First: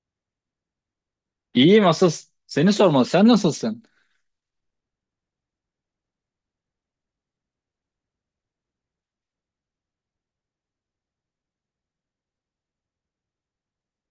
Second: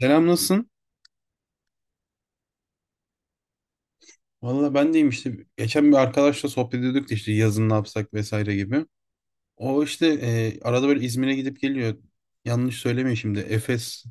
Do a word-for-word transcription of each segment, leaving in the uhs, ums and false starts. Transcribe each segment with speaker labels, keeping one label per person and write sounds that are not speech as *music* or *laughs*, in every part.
Speaker 1: Selam, nasılsın?
Speaker 2: İyiyim asıl seni sormalı. Sen nasılsın?
Speaker 1: Valla ben deyim işte geçen bir arkadaşla sohbet ediyorduk da işte yazın ne yapsak vesaire gibi. O işte e, arada böyle İzmir'e gidip geliyor. Yanlış söylemeyin şimdi, Efes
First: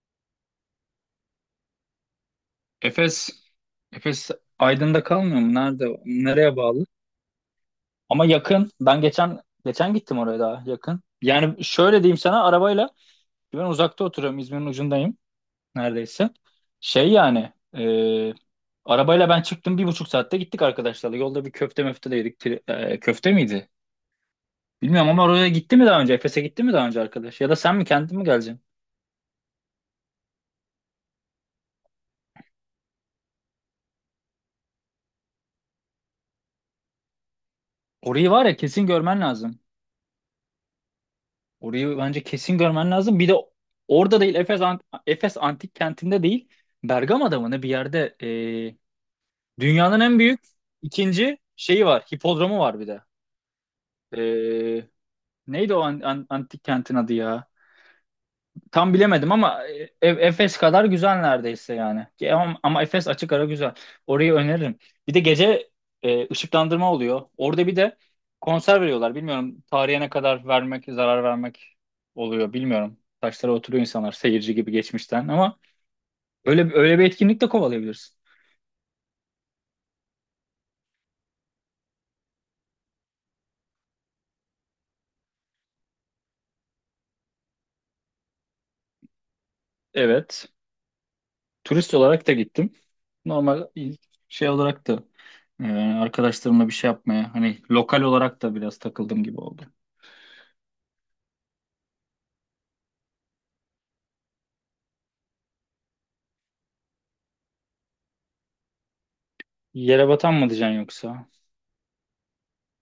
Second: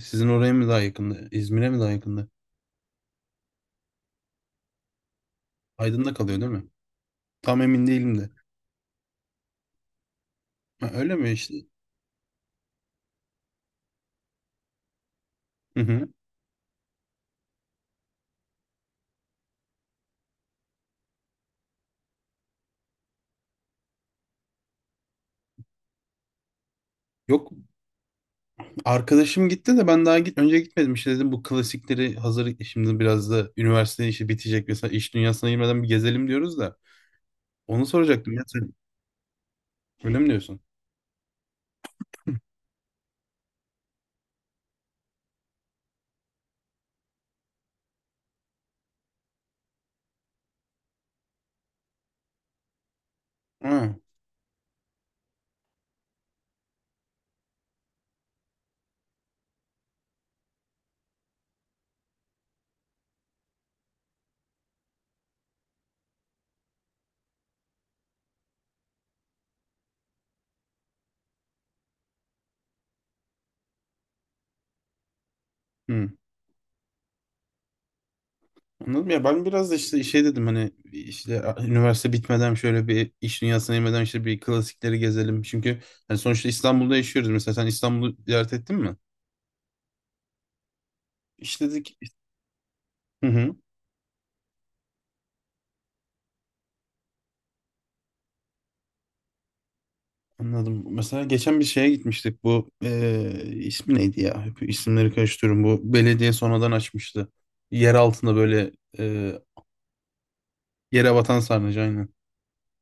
Speaker 1: sizin oraya mı daha yakında? İzmir'e mi daha yakında?
Speaker 2: Efes, Efes Aydın'da kalmıyor mu? Nerede?
Speaker 1: Aydın'da kalıyor değil
Speaker 2: Nereye
Speaker 1: mi?
Speaker 2: bağlı?
Speaker 1: Tam emin değilim
Speaker 2: Ama
Speaker 1: de.
Speaker 2: yakın. Ben geçen geçen gittim oraya daha
Speaker 1: Ha,
Speaker 2: yakın.
Speaker 1: öyle mi işte?
Speaker 2: Yani şöyle diyeyim sana arabayla ben uzakta oturuyorum. İzmir'in ucundayım
Speaker 1: Hı hı.
Speaker 2: neredeyse. Şey yani e, arabayla ben çıktım bir buçuk saatte gittik arkadaşlarla. Yolda bir köfte möfte de yedik. Tri- e, köfte miydi? Bilmiyorum ama oraya gitti mi daha önce? Efes'e gitti mi daha önce arkadaş? Ya
Speaker 1: Yok,
Speaker 2: da sen mi kendin mi geleceksin?
Speaker 1: arkadaşım gitti de ben daha git önce gitmedim işte, dedim bu klasikleri hazır şimdi biraz da üniversite işi bitecek, mesela iş dünyasına girmeden bir gezelim diyoruz da, onu
Speaker 2: Orayı
Speaker 1: soracaktım ya,
Speaker 2: var ya
Speaker 1: sen
Speaker 2: kesin görmen lazım.
Speaker 1: öyle mi diyorsun?
Speaker 2: Orayı bence kesin görmen lazım. Bir de orada değil Efes, Ant- Efes Antik Kenti'nde değil, Bergama'da mı ne bir yerde e, dünyanın en büyük ikinci şeyi var. Hipodromu var bir de.
Speaker 1: Ha.
Speaker 2: E, neydi o an- an- antik kentin adı ya? Tam bilemedim ama e, Efes kadar güzel neredeyse yani. Ki ama, ama Efes açık ara güzel. Orayı öneririm. Bir de gece e, ışıklandırma oluyor. Orada bir de konser veriyorlar. Bilmiyorum tarihe ne kadar vermek, zarar vermek oluyor bilmiyorum. Taşlara oturuyor insanlar seyirci gibi geçmişten ama
Speaker 1: Hı.
Speaker 2: öyle öyle bir etkinlik de kovalayabilirsin.
Speaker 1: Anladım ya, ben biraz da işte şey dedim, hani işte a- üniversite bitmeden şöyle bir iş dünyasına inmeden işte bir klasikleri gezelim. Çünkü hani sonuçta İstanbul'da yaşıyoruz. Mesela sen İstanbul'u ziyaret ettin mi?
Speaker 2: Evet. Turist
Speaker 1: İşledik.
Speaker 2: olarak da gittim.
Speaker 1: Hı hı,
Speaker 2: Normal şey olarak da e, arkadaşlarımla bir şey yapmaya hani lokal olarak da biraz takıldım gibi oldu.
Speaker 1: anladım. Mesela geçen bir şeye gitmiştik, bu eee, ismi neydi ya? Hep isimleri karıştırıyorum. Bu belediye sonradan açmıştı. Yer altında böyle, eee,
Speaker 2: Yere batan mı diyeceksin
Speaker 1: yere
Speaker 2: yoksa?
Speaker 1: batan sarnıcı, aynen.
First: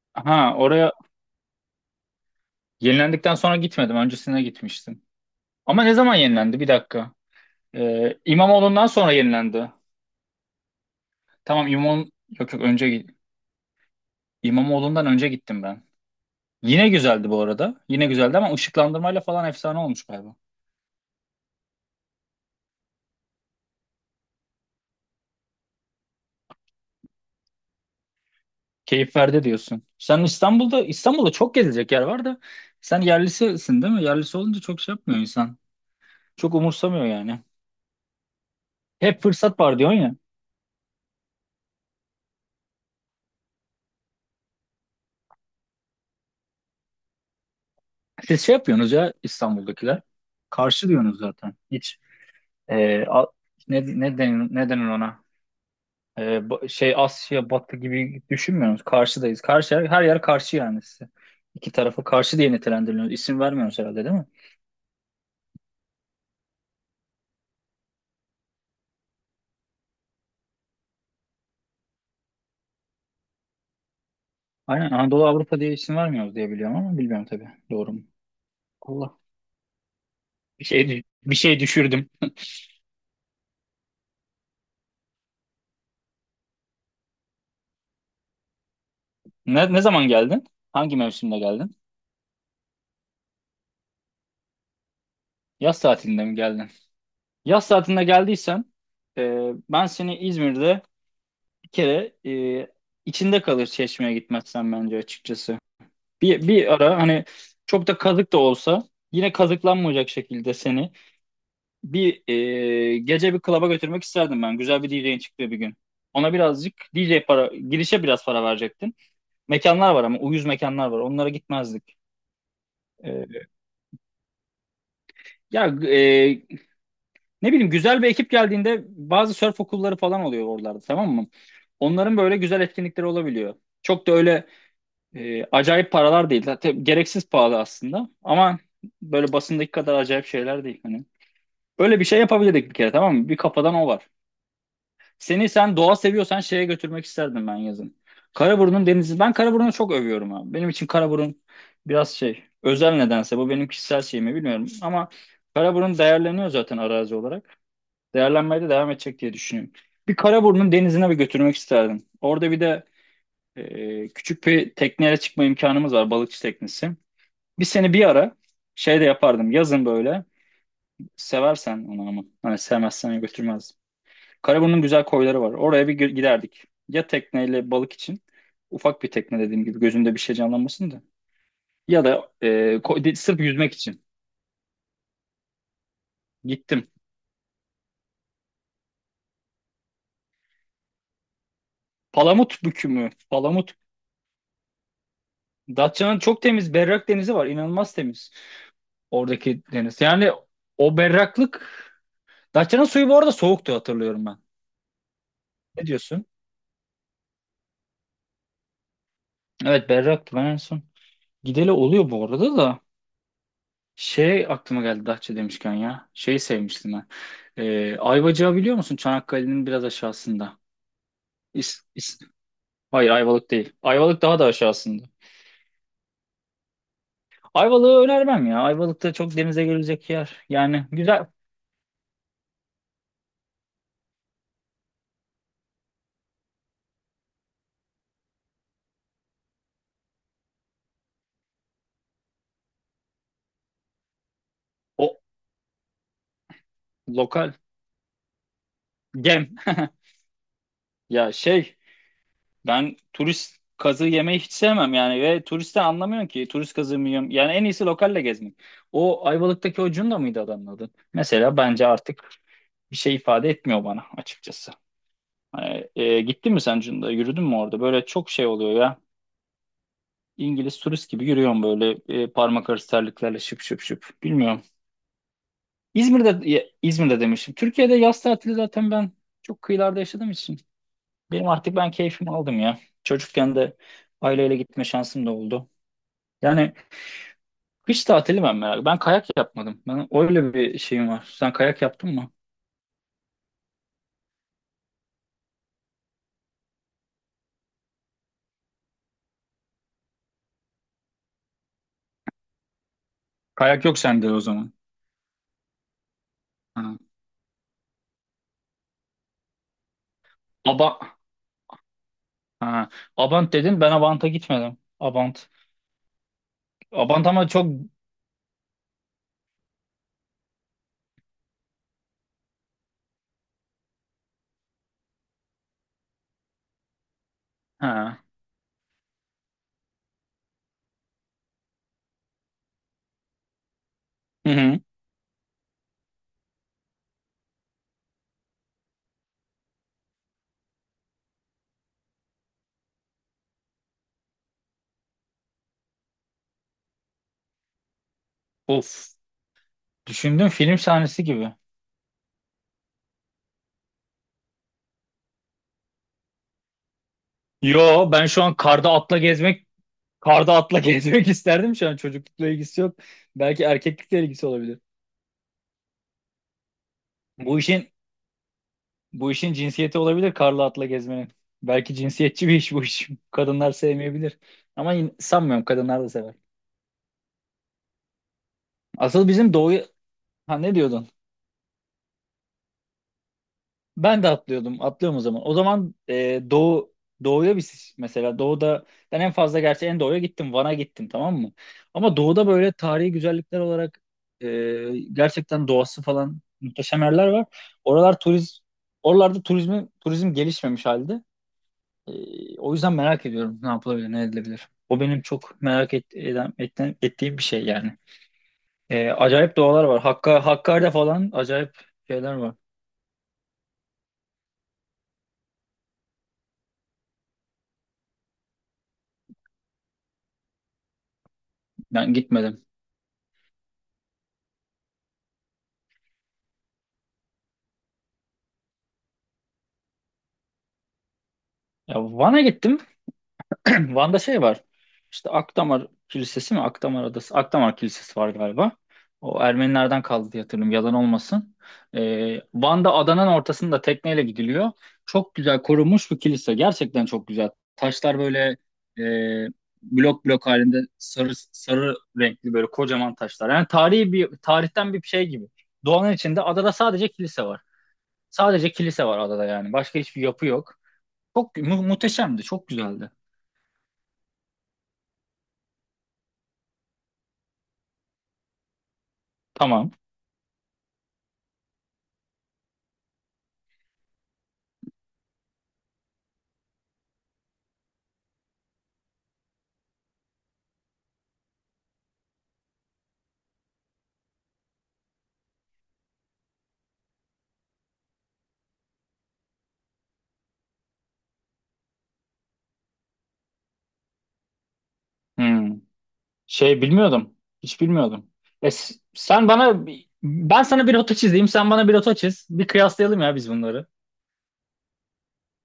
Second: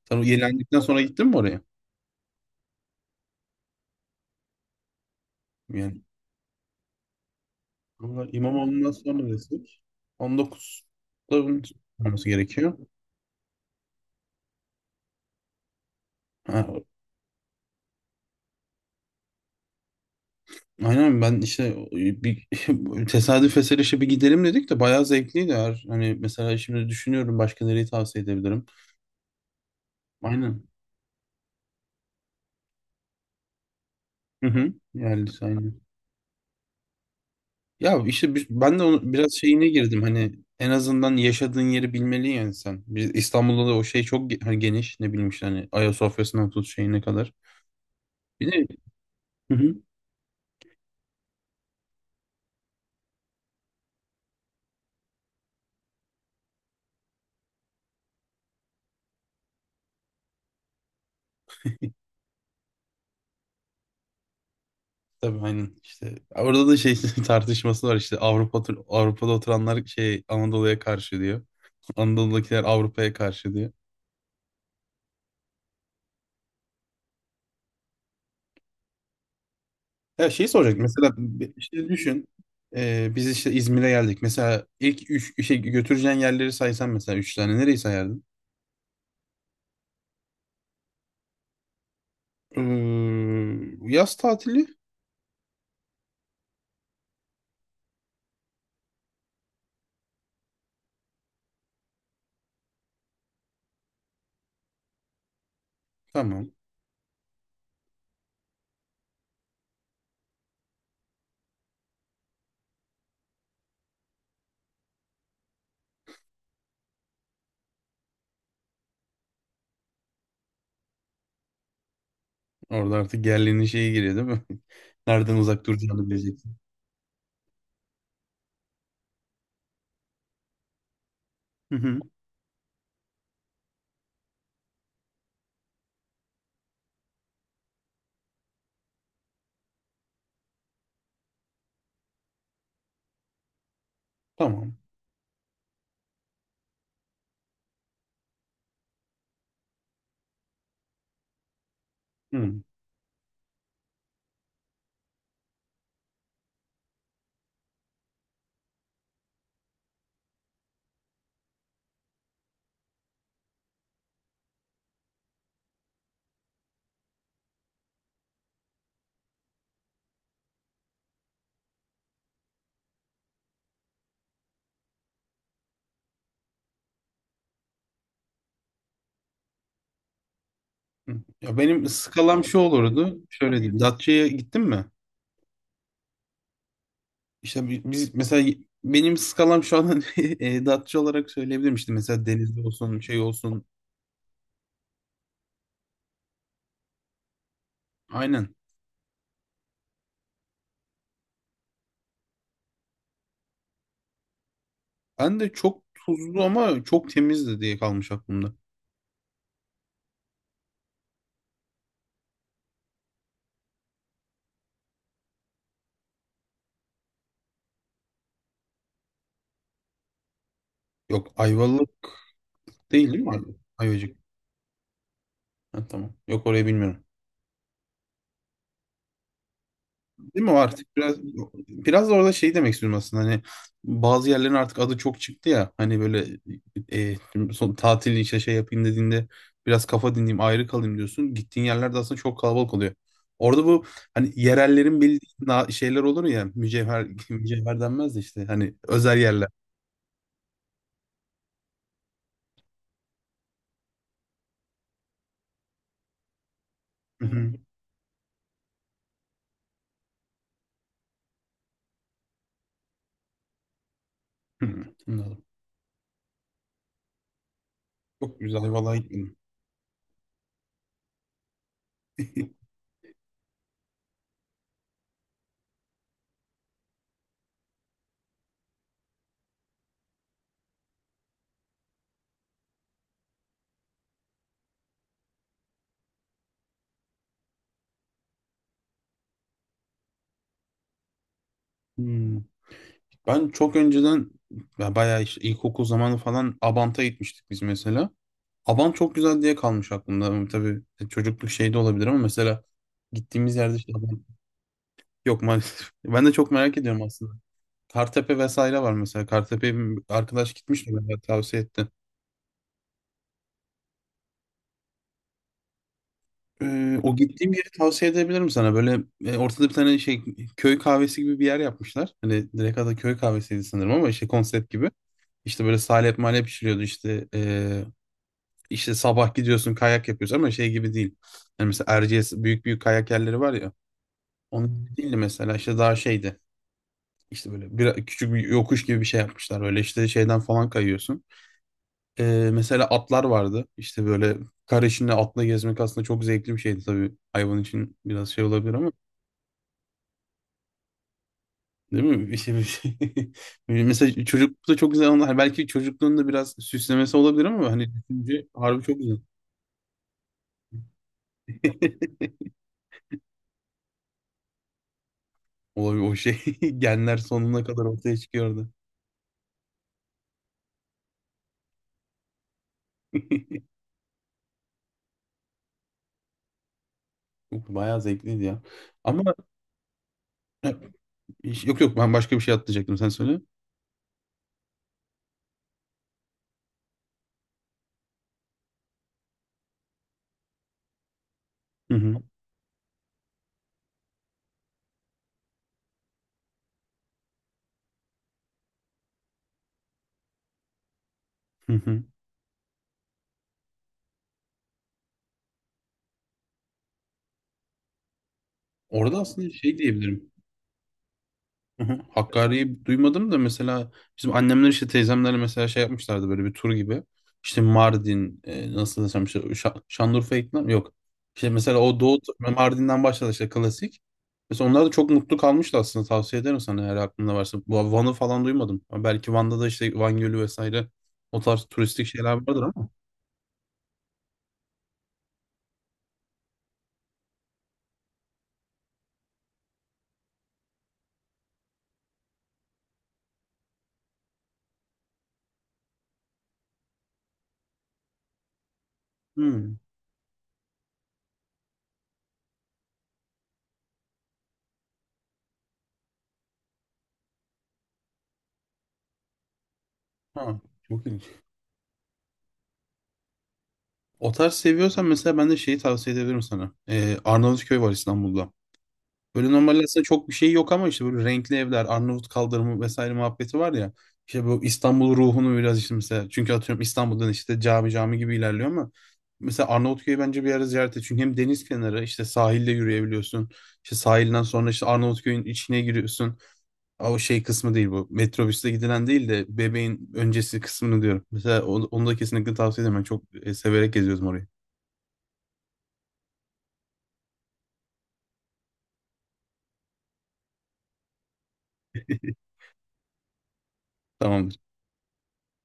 Speaker 1: Sen o
Speaker 2: Ha,
Speaker 1: yenilendikten
Speaker 2: oraya
Speaker 1: sonra gittin mi oraya?
Speaker 2: yenilendikten sonra gitmedim. Öncesine gitmiştim. Ama ne
Speaker 1: Yani
Speaker 2: zaman yenilendi? Bir dakika. Ee,
Speaker 1: vallahi
Speaker 2: İmamoğlu'ndan
Speaker 1: İmamoğlu'ndan
Speaker 2: sonra
Speaker 1: sonra
Speaker 2: yenilendi.
Speaker 1: desek on dokuzda
Speaker 2: Tamam İmam,
Speaker 1: olması
Speaker 2: yok yok
Speaker 1: gerekiyor.
Speaker 2: önce gi- İmamoğlu'ndan önce gittim ben.
Speaker 1: Ha,
Speaker 2: Yine güzeldi bu arada. Yine güzeldi ama ışıklandırmayla falan efsane olmuş galiba.
Speaker 1: aynen, ben işte e, bir *laughs* tesadüf eseri işte bir gidelim dedik de bayağı zevkliydi. Eğer, hani mesela şimdi düşünüyorum başka nereyi tavsiye edebilirim.
Speaker 2: Keyif verdi diyorsun. Sen
Speaker 1: Aynen.
Speaker 2: İstanbul'da İstanbul'da çok gezilecek yer var da sen yerlisisin değil mi? Yerlisi
Speaker 1: Hı
Speaker 2: olunca
Speaker 1: hı.
Speaker 2: çok şey yapmıyor
Speaker 1: Yani
Speaker 2: insan.
Speaker 1: aynen.
Speaker 2: Çok umursamıyor yani.
Speaker 1: Ya işte bi- ben de onu
Speaker 2: Hep
Speaker 1: biraz
Speaker 2: fırsat
Speaker 1: şeyine
Speaker 2: var diyorsun
Speaker 1: girdim
Speaker 2: ya.
Speaker 1: hani, en azından yaşadığın yeri bilmeli yani sen. Biz İstanbul'da da o şey çok ge- hani geniş, ne bileyim işte hani Ayasofya'sından tut şeyine kadar.
Speaker 2: Siz
Speaker 1: Bir
Speaker 2: şey
Speaker 1: de
Speaker 2: yapıyorsunuz ya
Speaker 1: hı hı.
Speaker 2: İstanbul'dakiler. Karşı diyorsunuz zaten. Hiç e, a- ne, ne denir, ne denir ona? E, ba- şey Asya Batı gibi düşünmüyoruz. Karşıdayız. Karşı, her, her yer karşı yani size. İki tarafı karşı diye nitelendiriliyoruz. İsim vermiyoruz herhalde değil mi?
Speaker 1: Tabii, aynen, işte orada da şey *laughs* tartışması var işte. Avrupa tur- Avrupa'da oturanlar şey, Anadolu'ya karşı diyor. Anadolu'dakiler Avrupa'ya karşı diye.
Speaker 2: Aynen Anadolu Avrupa diye isim vermiyoruz diye biliyorum ama bilmiyorum tabii. Doğru mu? Allah.
Speaker 1: Ya, şeyi
Speaker 2: Bir
Speaker 1: soracak
Speaker 2: şey dü-
Speaker 1: mesela,
Speaker 2: bir
Speaker 1: bir-
Speaker 2: şey
Speaker 1: işte
Speaker 2: düşürdüm.
Speaker 1: düşün, e, biz işte İzmir'e geldik. Mesela ilk üç işe götüreceğin yerleri saysan, mesela üç tane nereyi sayardın?
Speaker 2: Ne ne zaman geldin? Hangi mevsimde geldin?
Speaker 1: Ee, yaz tatili.
Speaker 2: Yaz tatilinde mi geldin? Yaz tatilinde geldiysen e, ben seni İzmir'de bir kere e, içinde kalır Çeşme'ye gitmezsen bence açıkçası. Bir,
Speaker 1: Tamam.
Speaker 2: bir ara hani çok da kazık da olsa yine kazıklanmayacak şekilde seni bir e, gece bir klaba götürmek isterdim ben. Güzel bir D J'in çıktığı bir gün. Ona birazcık D J para, girişe biraz para verecektin. Mekanlar var ama uyuz mekanlar var. Onlara gitmezdik.
Speaker 1: Orada artık
Speaker 2: E,
Speaker 1: yerlinin şeyi giriyor değil mi? *laughs* Nereden uzak
Speaker 2: ya
Speaker 1: duracağını
Speaker 2: e,
Speaker 1: bileceksin.
Speaker 2: ne bileyim güzel bir ekip geldiğinde bazı surf okulları falan oluyor oralarda, tamam mı?
Speaker 1: Hı hı.
Speaker 2: Onların böyle güzel etkinlikleri olabiliyor. Çok da öyle E, acayip paralar değil. Zaten gereksiz pahalı aslında. Ama böyle basındaki kadar acayip şeyler değil. Hani böyle bir şey yapabilirdik bir kere, tamam mı? Bir kafadan o var.
Speaker 1: Tamam.
Speaker 2: Seni, sen doğa seviyorsan şeye götürmek isterdim ben yazın. Karaburun'un denizi. Ben Karaburun'u çok övüyorum abi. Benim için Karaburun biraz şey
Speaker 1: Hı
Speaker 2: özel nedense. Bu benim kişisel şeyimi bilmiyorum. Ama Karaburun değerleniyor zaten arazi olarak. Değerlenmeye de devam edecek diye düşünüyorum. Bir Karaburun'un denizine bir götürmek isterdim. Orada bir de e, küçük bir tekneyle çıkma imkanımız var. Balıkçı teknesi. Bir seni bir ara şey de yapardım. Yazın böyle. Seversen onu ama. Hani sevmezsen götürmezdim. Karaburun'un güzel koyları var. Oraya bir gö- giderdik. Ya tekneyle balık için. Ufak bir tekne dediğim gibi. Gözünde bir şey canlanmasın da.
Speaker 1: hı. Ya benim
Speaker 2: Ya da
Speaker 1: skalam
Speaker 2: e,
Speaker 1: şu
Speaker 2: ko- de-
Speaker 1: olurdu,
Speaker 2: sırf
Speaker 1: şöyle
Speaker 2: yüzmek
Speaker 1: diyeyim.
Speaker 2: için.
Speaker 1: Datça'ya gittin mi?
Speaker 2: Gittim.
Speaker 1: İşte bi- biz mesela, benim skalam şu an *laughs* e, Datça olarak söyleyebilirim işte, mesela denizli
Speaker 2: Palamut bükü
Speaker 1: olsun
Speaker 2: mü?
Speaker 1: şey olsun.
Speaker 2: Palamut. Datça'nın çok temiz berrak denizi var. İnanılmaz temiz.
Speaker 1: Aynen.
Speaker 2: Oradaki deniz. Yani o berraklık. Datça'nın suyu bu arada soğuktu, hatırlıyorum ben.
Speaker 1: Ben de çok
Speaker 2: Ne diyorsun?
Speaker 1: tuzlu ama çok temizdi diye kalmış aklımda.
Speaker 2: Evet, berraktı ben en son. Gideli oluyor bu arada da. Şey aklıma geldi Datça demişken ya. Şeyi sevmiştim ben. Ee, Ayvacık'ı biliyor musun? Çanakkale'nin biraz aşağısında.
Speaker 1: Yok,
Speaker 2: İs, is-
Speaker 1: Ayvalık
Speaker 2: Hayır,
Speaker 1: değil değil mi? Ay-
Speaker 2: Ayvalık değil.
Speaker 1: Ayvacık.
Speaker 2: Ayvalık daha da aşağısında.
Speaker 1: Ha, tamam. Yok, orayı bilmiyorum.
Speaker 2: Ayvalık'ı önermem ya. Ayvalık'ta çok denize görülecek
Speaker 1: Değil
Speaker 2: yer.
Speaker 1: mi? O
Speaker 2: Yani
Speaker 1: artık biraz
Speaker 2: güzel.
Speaker 1: biraz da orada şey demek istiyorum aslında, hani bazı yerlerin artık adı çok çıktı ya, hani böyle, e, son tatil işte şey yapayım dediğinde biraz kafa dinleyeyim, ayrı kalayım diyorsun. Gittiğin yerlerde aslında çok kalabalık oluyor. Orada bu hani yerellerin
Speaker 2: O
Speaker 1: bildiği na- şeyler olur ya, mücevher *laughs*
Speaker 2: lokal.
Speaker 1: mücevher denmez de, işte hani özel yerler.
Speaker 2: Gem. *laughs* Ya şey, ben turist kazığı yemeyi hiç sevmem yani ve turiste anlamıyorum ki turist kazığı mı
Speaker 1: Hı
Speaker 2: yiyorum. Yani
Speaker 1: hı.
Speaker 2: en iyisi lokalle gezmek. O Ayvalık'taki o Cunda mıydı adamın adı? Mesela bence artık bir şey ifade etmiyor bana
Speaker 1: Hı
Speaker 2: açıkçası.
Speaker 1: hı.
Speaker 2: Hani, e, gittin mi sen Cunda? Yürüdün mü orada? Böyle çok
Speaker 1: Çok
Speaker 2: şey
Speaker 1: güzel,
Speaker 2: oluyor ya.
Speaker 1: vallahi gitmedim.
Speaker 2: İngiliz turist gibi yürüyorum böyle e, parmak
Speaker 1: *laughs*
Speaker 2: arası terliklerle şıp şıp şıp. Bilmiyorum. İzmir'de ya, İzmir'de demişim. Türkiye'de yaz tatili zaten ben çok kıyılarda yaşadığım için. Benim artık ben keyfimi aldım ya. Çocukken de aileyle gitme şansım da oldu. Yani kış tatili ben merak. Ben kayak yapmadım. Ben öyle bir şeyim var. Sen kayak yaptın mı?
Speaker 1: Hmm. Ben çok önceden, ya bayağı işte ilkokul zamanı falan Abant'a gitmiştik biz mesela. Abant çok güzel diye kalmış aklımda. Ama tabii, e, çocukluk şey de olabilir ama mesela gittiğimiz yerde
Speaker 2: Kayak
Speaker 1: işte
Speaker 2: yok
Speaker 1: Abant,
Speaker 2: sende o zaman.
Speaker 1: yok maalesef. *laughs* Ben de çok merak
Speaker 2: Ha.
Speaker 1: ediyorum aslında. Kartepe vesaire var mesela. Kartepe'ye bir arkadaş gitmişti,
Speaker 2: Aba,
Speaker 1: bana tavsiye etti.
Speaker 2: ha. Abant dedin. Ben Abant'a gitmedim. Abant.
Speaker 1: Ee, o
Speaker 2: Abant ama
Speaker 1: gittiğim
Speaker 2: çok.
Speaker 1: yeri tavsiye edebilirim sana. Böyle, e, ortada bir tane şey, köy kahvesi gibi bir yer yapmışlar. Hani direkt adı köy kahvesiydi sanırım ama işte konsept gibi. İşte böyle salep malep pişiriyordu işte, eee,
Speaker 2: Ha.
Speaker 1: işte sabah gidiyorsun kayak yapıyorsun ama şey gibi değil. Yani mesela Erciyes, büyük büyük kayak yerleri var ya.
Speaker 2: Hı hı.
Speaker 1: Onun gibi değildi mesela, işte daha şeydi. İşte böyle bir, küçük bir yokuş gibi bir şey yapmışlar. Böyle işte şeyden falan kayıyorsun. Eee, mesela atlar vardı. İşte böyle kar içinde atla gezmek aslında çok zevkli bir şeydi tabii. Hayvan için biraz şey olabilir ama,
Speaker 2: Of. Düşündüm, film sahnesi gibi.
Speaker 1: değil mi? Bir şey, bir şey. *laughs* Mesela çocuklukta çok güzel onlar. Belki çocukluğunda biraz süslemesi olabilir ama, hani
Speaker 2: Yo ben şu
Speaker 1: düşünce
Speaker 2: an
Speaker 1: harbi
Speaker 2: karda
Speaker 1: çok güzel.
Speaker 2: atla gezmek, karda atla *laughs* gezmek isterdim şu an,
Speaker 1: *laughs*
Speaker 2: çocuklukla ilgisi yok. Belki erkeklikle ilgisi olabilir.
Speaker 1: O, o şey, *laughs* genler
Speaker 2: Bu
Speaker 1: sonuna kadar
Speaker 2: işin
Speaker 1: ortaya çıkıyordu.
Speaker 2: bu işin cinsiyeti olabilir karla atla gezmenin. Belki cinsiyetçi bir iş bu iş. Kadınlar sevmeyebilir. Ama yine, sanmıyorum, kadınlar da sever.
Speaker 1: Yok, bayağı zevkliydi ya. Ama,
Speaker 2: Asıl bizim doğu, ha ne diyordun?
Speaker 1: *clears throat* yok yok, ben başka bir şey atlayacaktım, sen söyle.
Speaker 2: Ben de atlıyordum. Atlıyorum o zaman. O zaman e, doğu doğuya biz mesela doğuda ben en fazla gerçi en doğuya gittim. Van'a gittim, tamam mı?
Speaker 1: Hı
Speaker 2: Ama
Speaker 1: hı,
Speaker 2: doğuda böyle tarihi güzellikler olarak e, gerçekten doğası falan muhteşem yerler var. Oralar turiz oralarda turizmi turizm gelişmemiş halde.
Speaker 1: hı hı.
Speaker 2: E, o yüzden merak ediyorum ne yapılabilir, ne edilebilir. O benim çok merak et, eden, etten- ettiğim bir şey yani. E,
Speaker 1: Orada aslında
Speaker 2: acayip
Speaker 1: şey
Speaker 2: doğalar var.
Speaker 1: diyebilirim.
Speaker 2: Hakka, Hakkari'de falan acayip
Speaker 1: Hı hı.
Speaker 2: şeyler var.
Speaker 1: Hakkari'yi duymadım da, mesela bizim annemler işte teyzemlerle mesela şey yapmışlardı, böyle bir tur gibi. İşte Mardin, e, nasıl desem işte, Şa- Şanlıurfa, iklim yok. İşte mesela o,
Speaker 2: Ben
Speaker 1: Doğu
Speaker 2: gitmedim.
Speaker 1: Mardin'den başladı işte klasik. Mesela onlar da çok mutlu kalmıştı aslında, tavsiye ederim sana eğer aklında varsa. Bu Van'ı falan duymadım. Ama belki Van'da da işte, Van Gölü vesaire o tarz
Speaker 2: Ya
Speaker 1: turistik şeyler
Speaker 2: Van'a
Speaker 1: vardır
Speaker 2: gittim.
Speaker 1: ama.
Speaker 2: *clears throat* Van'da şey var. İşte Akdamar Kilisesi mi? Akdamar Adası. Akdamar Kilisesi var galiba. O Ermenilerden kaldı diye hatırlıyorum. Yalan olmasın. Ee, Van'da adanın ortasında tekneyle gidiliyor. Çok güzel korunmuş bir kilise. Gerçekten çok güzel. Taşlar böyle e,
Speaker 1: Hmm.
Speaker 2: blok blok halinde sarı sarı renkli böyle kocaman taşlar. Yani tarihi bir tarihten bir şey gibi. Doğanın içinde adada sadece kilise var. Sadece kilise var adada yani. Başka hiçbir yapı
Speaker 1: Ha.
Speaker 2: yok.
Speaker 1: Çok ilginç.
Speaker 2: Çok mu- muhteşemdi. Çok güzeldi.
Speaker 1: O tarz seviyorsan mesela, ben de şeyi tavsiye edebilirim sana. E, Arnavutköy var İstanbul'da. Böyle normalde
Speaker 2: Tamam.
Speaker 1: aslında çok bir şey yok ama işte böyle renkli evler, Arnavut kaldırımı vesaire muhabbeti var ya. İşte bu İstanbul ruhunu biraz işte mesela. Çünkü atıyorum İstanbul'dan işte cami cami gibi ilerliyor ama, mesela Arnavutköy'ü bence bir ara ziyaret et. Çünkü hem deniz kenarı, işte sahilde yürüyebiliyorsun. İşte sahilden sonra işte Arnavutköy'ün içine giriyorsun. Aa, o şey kısmı değil bu. Metrobüsle gidilen değil de, bebeğin öncesi kısmını diyorum. Mesela onu, onu da kesinlikle tavsiye ederim. Ben çok, e, severek geziyoruz orayı.
Speaker 2: Hmm. Şey bilmiyordum. Hiç bilmiyordum. E, s- sen bana, ben sana bir rota çizeyim, sen bana bir rota çiz.
Speaker 1: *laughs*
Speaker 2: Bir kıyaslayalım ya biz bunları.
Speaker 1: Tamamdır.